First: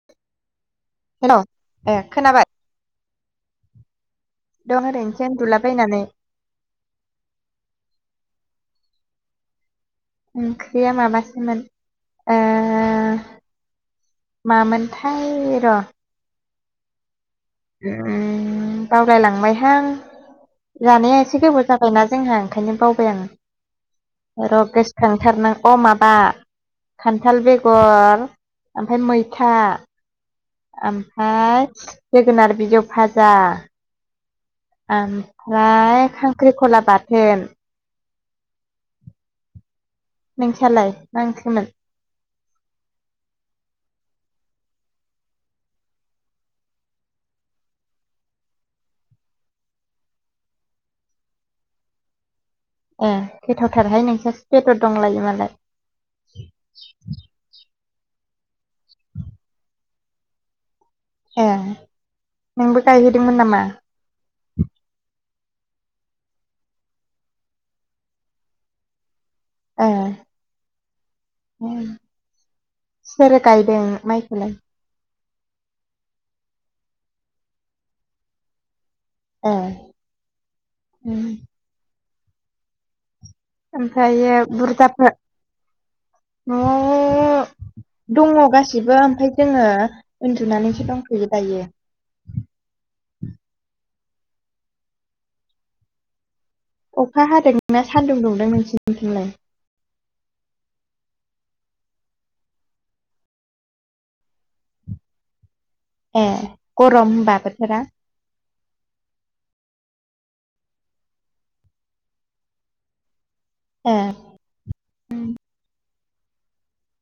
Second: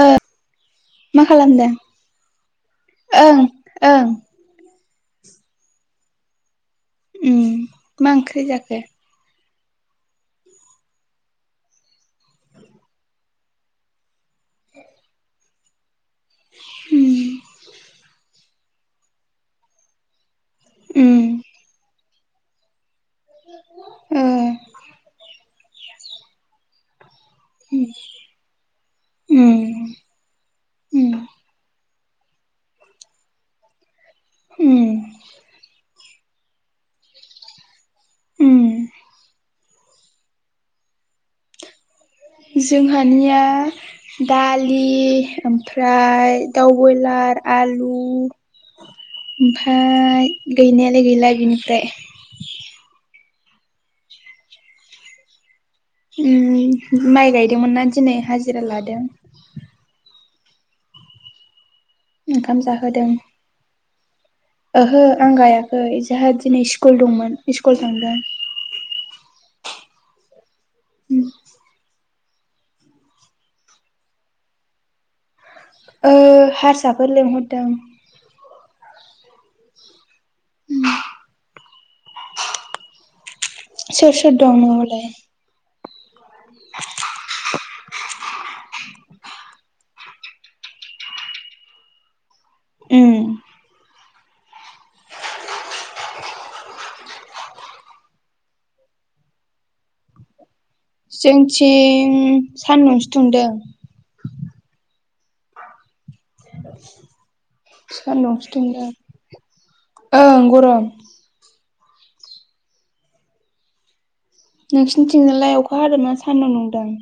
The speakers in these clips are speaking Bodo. ओ मा हेलौ खालामदों ए खोनाबाय। ओं ओं। दं ओरैनोसै उन्दुलाबायनानै। उ मा ओंख्रि जाखो। ओंख्रिया माबासोमोन। ओ मामोनथाय र'। उम। उम बावलायलांबायहां उम जानाया एसे गोबाव जाबायना। जोंहा ओंखायनो बावबाय आं ओ र' गोसोखांथारनां अ माबा। खान्थाल बेगर ओमफ्राय मैथा। उम उम ओमफ्राय जोगोनार बिजौ भाजा। उम ओमफ्राय खांख्रिखला बाथोन। उम। नोंसायालाय मा ओंख्रिमोन। जोंहानिया। दालि ओमफ्राय दाउ बयलार आलु। ओमफ्राय गैनायालाय गैला बिनिफ्राय। ए गोथावथारहाय नोंस्रासो बेदर दंलायो मालाय। उम माइ गायदोंमोनना दिनै हाजिरा लादों। ए ओंखाम नोंबो जाहोदों गायहैदोंमोन नामा। ओहो आं गायाखै जोंहा दिनै स्कुल दंमोन स्कुल थांदों। अ। उ। सोर गायदों माइखौलाय। ओ हारसाफोर लिंहरदों। ए उम। सोर ओमफ्रायो सोर दं नयावलाय। बुरजाफोर न'आव दङ गासिबो ओमफ्राय। जोङो उन्दुनानैसो दंफैयो दायो। उम। अखा हादोंना सानदुं दुंदों नोंसोरनिथिलाय। जोंथिं सानदुंसो दुंदों। ए गरम होनबा बोथोरा सान'दुं। ओं गरम। ए। नोंसिनिथिंनालाय अखा हादोंना सानदुं दुंदों।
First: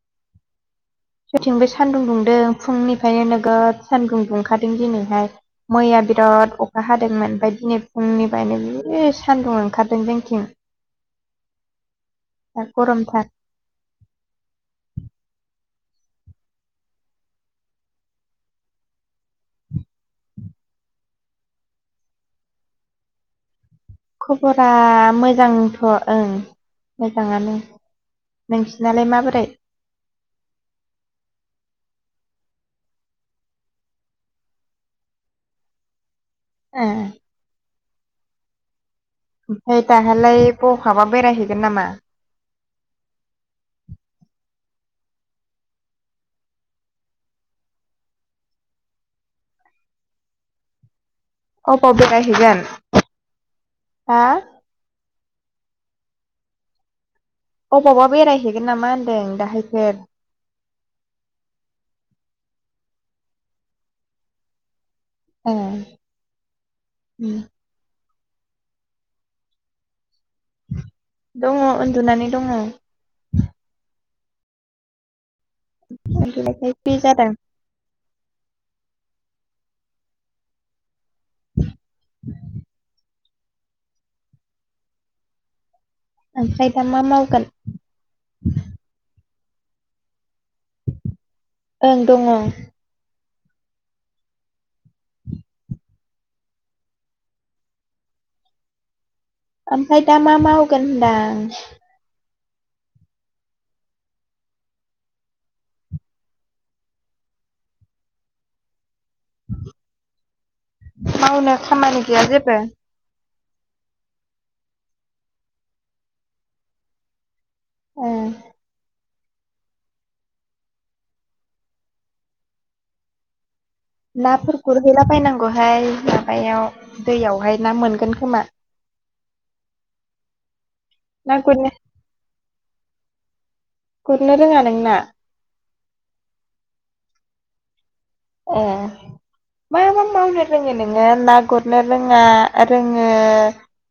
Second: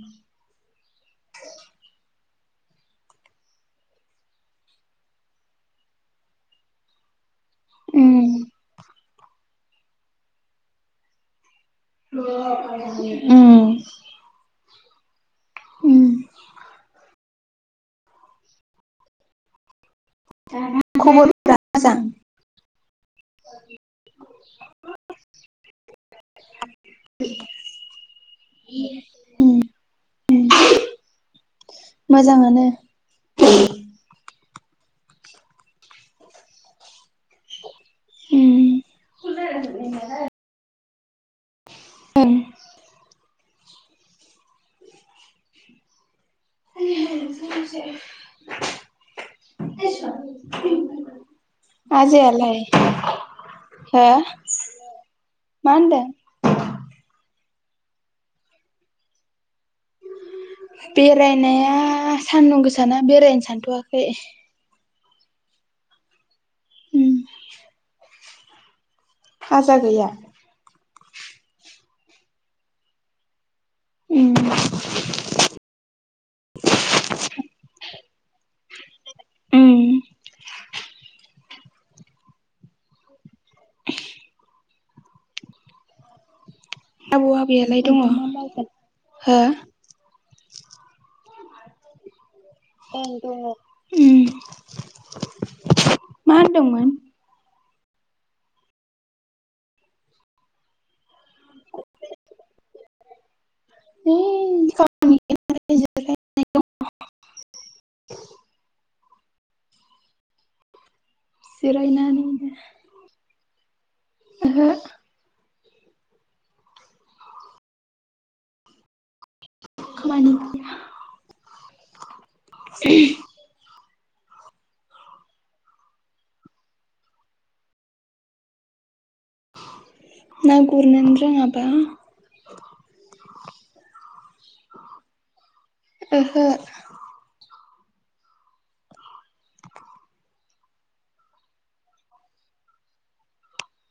जेथिंबो सानदुं दुंदों फुंनिफ्रायनो नोगोद सानदुं दुंखादों दिनैहाय मैया। बिराद अखा हादोंमोन ओमफ्राय दिनै उम फुंनिफ्रायनो बि सान्दुं ओंखारदों जोंथिं। [inaudible] औ। दा गरमथार उ। खबरा मोजां। खबरा मोजांथ'। ओं मोजाङानो नोंसोनालाय माबोरै। [inaudible] मोजाङानो। उ उ। उम ओमफफ्राय दाहालाय बहाबा बेरायहैगोन नामा। [inaudible] अबाव आजाया लाय बेरायहैगोन हो। हा मा होनदों। अबावबा बेरायहैगोन नामा होनदों दाहायफोर। बेरायनाया सान्दुं गोसाना बेरायनो सानथ'वाखै। औ उ। फाजा गैया। दङ उन्दुनानै दङ उ [unintelligible] उम [unintelligible] [unintelligible] ओमफ्राय दा मा आबौ मावगोन आबैयालाय दङ हो ओं दङ ओम मा होनदोंमोन ओमफ्राय दा मा मा मावगोन होनदां [unintelligible] [inaudible] माउनो खामानि गैया जिरायनानै जेबो ओहो ए खामानि [unintelligible] नाफोर गुरहैलाबायनांगौहाय माबायाव दैयावहाय ना मोनगोन खोमा [inaudible] ना गुरनोनो ना गुरनो रोङाबा गुरनो रोङा नोंना ओहो ए मा मा मावनो रोङो नोङो ना गुरनो रोङा रोङो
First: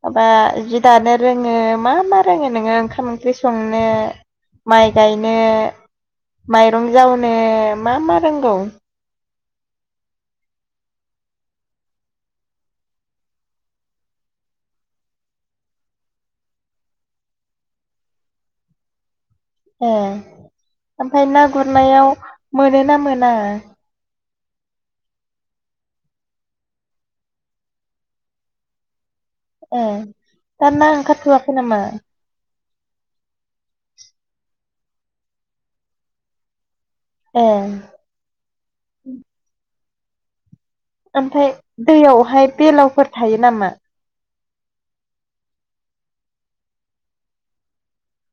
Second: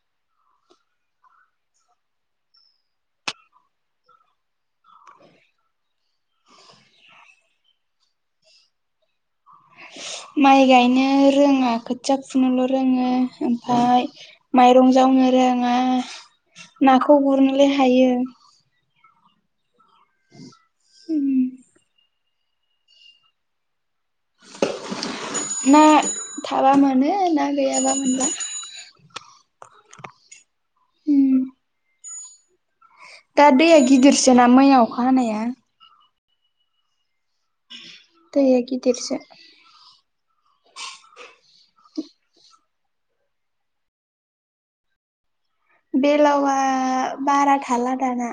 माबा जि दानो रोङो मा मा रोङो नोङो ओंखाम ओंख्रि संनो माइ गायनो माइरं जावनो मा मा रोंगौ [inaudible] माइ गायनो रोङा खोथिया फुनोल' रोङो ओमफाय माइरं जावनो रोङा नाखौ गुरनोलाय हायो ए ओमफ्राय ना गुरनायाव मोनो ना मोना ना थाबा मोनो ना गैयाबा मोनला ए दा ना ओंखारथ'वाखै नामा दा दैया गिदिरसोना मैया अखा हानाया ए दैया गिदिरसो। ओमफाय दैयावहाय बेलावफोर थायो नामा? बेलावआ बारा थाला दाना।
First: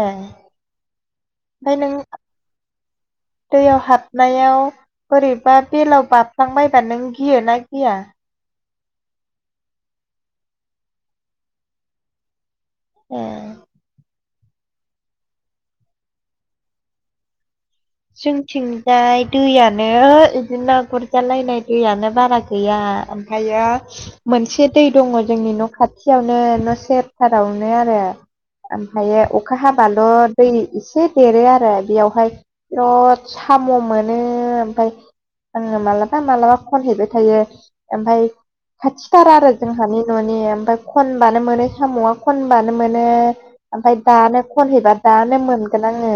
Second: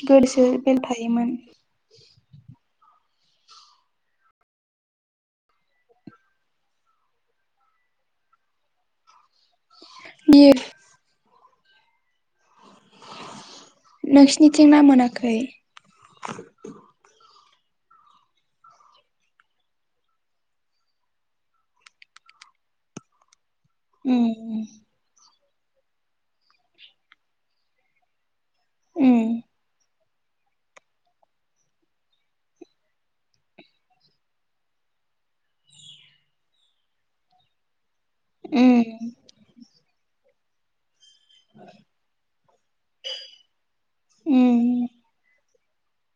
ए ओमफ्राय गोदोसो बेलथायोमोन। नों [inaudible] दैयाव हाबनायाव बोरैबा बेलाव बाबफ्लांबायबा नों गियो ना गिया? गियो। ए। नोंसिनिथिं ना मोनाखै? जोंथिंजाय दैयानो बिदिनो गुरजालायनाय दैयानो बारा गैया। ओमफायो दा मोनसे दै दङ जोंनि न' खाथियावनो न' सेरथारावनो आरो। ओमफायो अखा हाबाल' दै एसे देरो आरो बेयावहाय साम' मोनो ओमफाय आङो मालाबा मालाबा खनहैबाय थायो। ओमफाय खाथिथारा आरो जोंहानि न'नि ओमफ्राय खनबानो मोनो साम'आ खनबानो मोनो ओमफ्राय दानो खनहैबा दानो मोन -गोन आङो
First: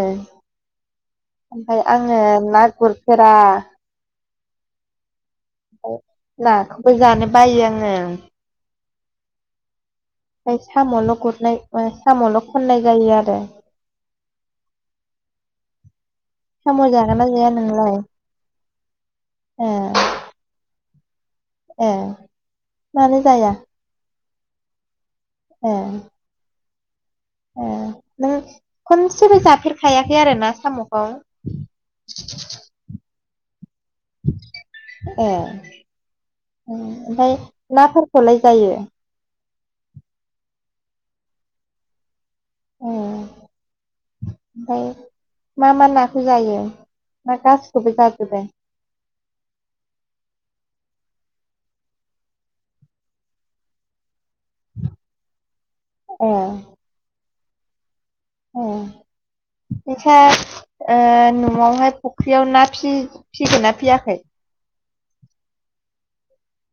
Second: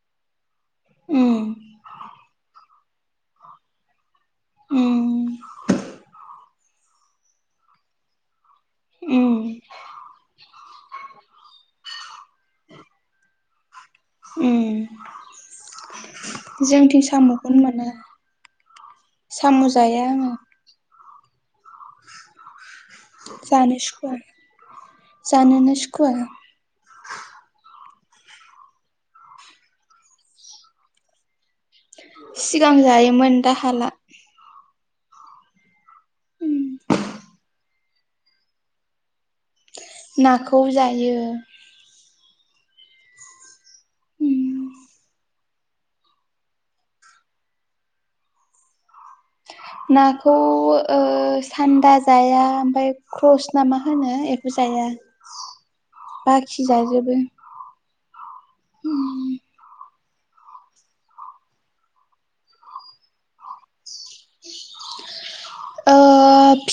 ओमफाय आङो ना गुरफेरा। नाखौबो जानो बायो आङो। उम। साम'ल' गुरनाय ओ साम'ल' खननाय जायो आरो। उम। साम' जोंथिं जागोन ना जाया साम'खौनो मोना नोंलाय साम' ए जाया आङो। ए। मानो जाया जानो सुखुवा। जानोनो सुखुवा। ओ नों खनसेबो जाफेरखायाखै आरो ना साम'खौ? सिगां जायोमोन दा हाला। ए ओमफाय नाफोरखौलाय जायो? नाखौ जायो। ए ओमफाय। मा मा नाखौ जायो ना गासिखौबो जाजोबो? नाखौ ओ सान्दा जाया ओमफाय क्रस ना मा होनो बेखौ जाया जाया बाखि जाजोबो। औ मैथाथ न'आवहाय फुख्रियाव ना फिगोन ना फियाखै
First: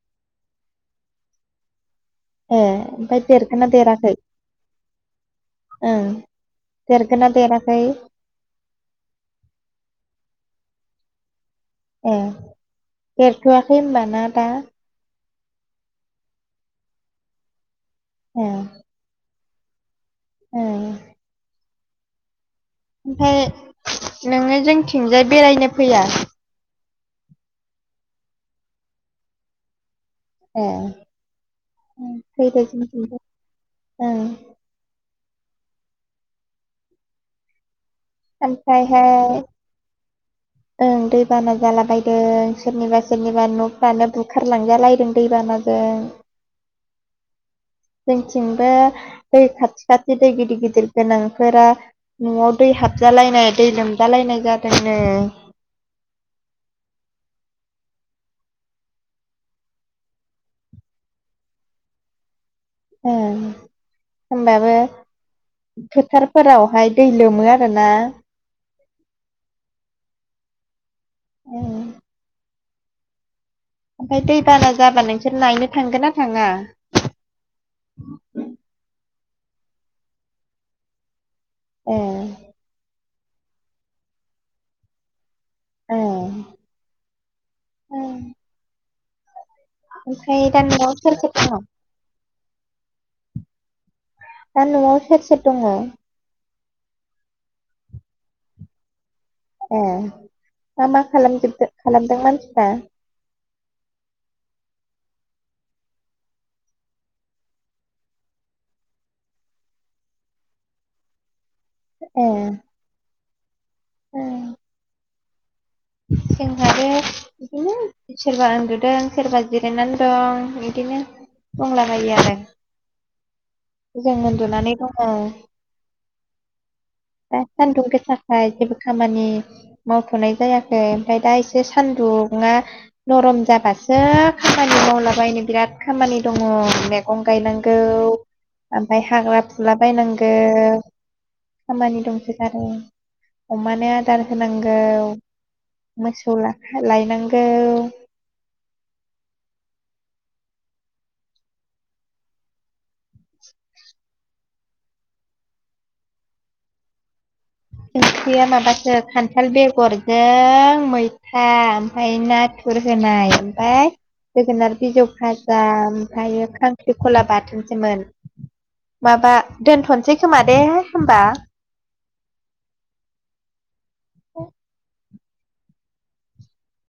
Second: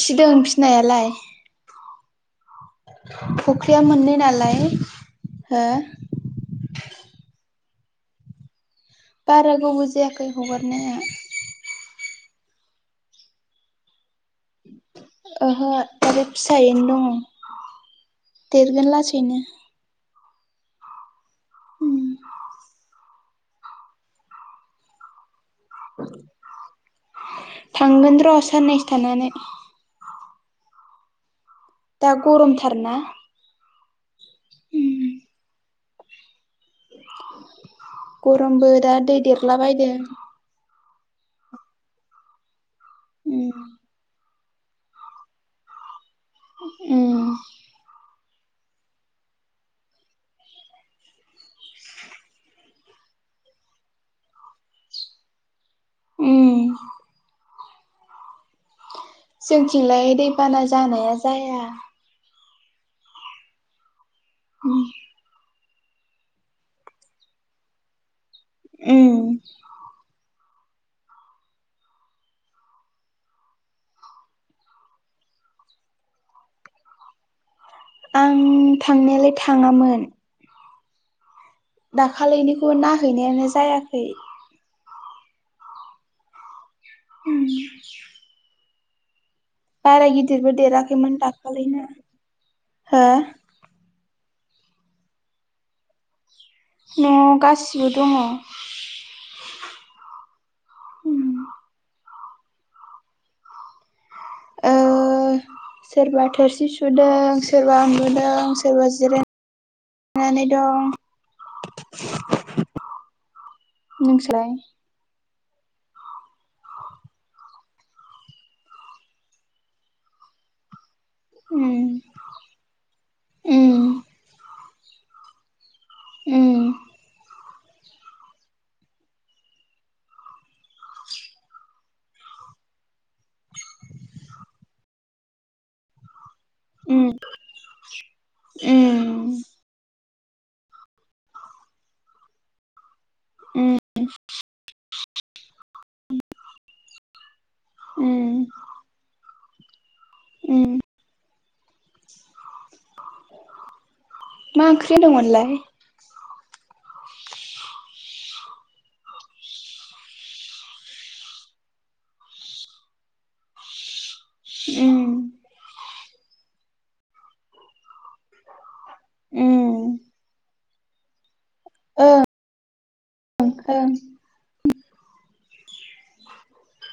फिदों फिनायालाय फुख्रिया मोननै नालाय हो देरगोनना देराखै बारा गोबाव जायाखै हगारनाया ए देरथ'आखै होमबा ना दा ओहो आरो फिसायैनो दं देरगोन लासैनो ओ उम ओमफाय नोङो जोंथिंजाय बेरायनो फैया थांगोन र' साननैसो थानानै ए ओम दा फैथो गरमथारना जोंनिथिंजाय ओं गरमबो दा ओमफ्रायहाय दै देरलाबायदों ओं दै बाना जाला बदों सोरनिबा सोरनिबा उम न'फ्रानो बु खारलांजालायदों दैबानाजों उम जोंथिंबो दै खाथि खाथि दै गिदिर गिदिर गोनांफोरा न'आव दै हाबजोब जालायनाय दै लोमजालायनाय जादोंनो। उम जोंथिंलाय दैबाना जानाया जाया। ओं होनबाबो। फोथारफोरावहाय दै लोमो आरोना। उम औ ओमफाय दैबाना जाबा नोंसोर नायनो थांगोन ना थाङा? आं थांनायालाय थाङामोन। ए दाखालिनिखौ नाहैनायानो जायाखै। ओं उम बारा ओमफ्राय गिदिरबो दा न'आव सोर देराखैमोन सोर दङ दाखालिना। हो? दा न'आव सोर सोर द'ङ? न'आव गासिबो दङ। ए दा मा उम खालामजोब खालामदों मानसिफ्रा? [inaudible] ओ सोरबा थोरसि सुदों सोरबा उन्दुदों सोरबा जिरायदों थानानै दं। ए ओं नोंस्रालाय? जोंहाबो बिदिनो सोरबा उन्दुदों सोरबा जिरायनानै दं बिदिनो। उम दंलाबायो उम आरो जों उन्दुनानै दङ। उम दा सान्दुं गोसाख जेबो खामानि मावथ'नाय जाया खै ओमफ्राय दा एसे सानदुंङा नरम जाबासो खामानि मावलाबायनो बिराद खामानि दङ उम मैगं गायनांगौ ओमफफ्राय उम हाग्रा फुला बायनां गौ खामानि दंसो गारो। उम अमानो आदार होनांगौ मोसौ लायनां उम उम मा ओंख्रि होनदों मोनलाय? [inaudible] [inaudible] ख्रिया माबासो खान्थाल बेगरजों मैथा ओमफ्राय नाथुर हो नाय ओमफ्राय जोगोनार उम बिजौ फाजा ओमफ्रायो खांख्रिखला बाथोनसोमोन। माबा दोनथ'सै खोमा दे होमबा। ओ औ [inaudible]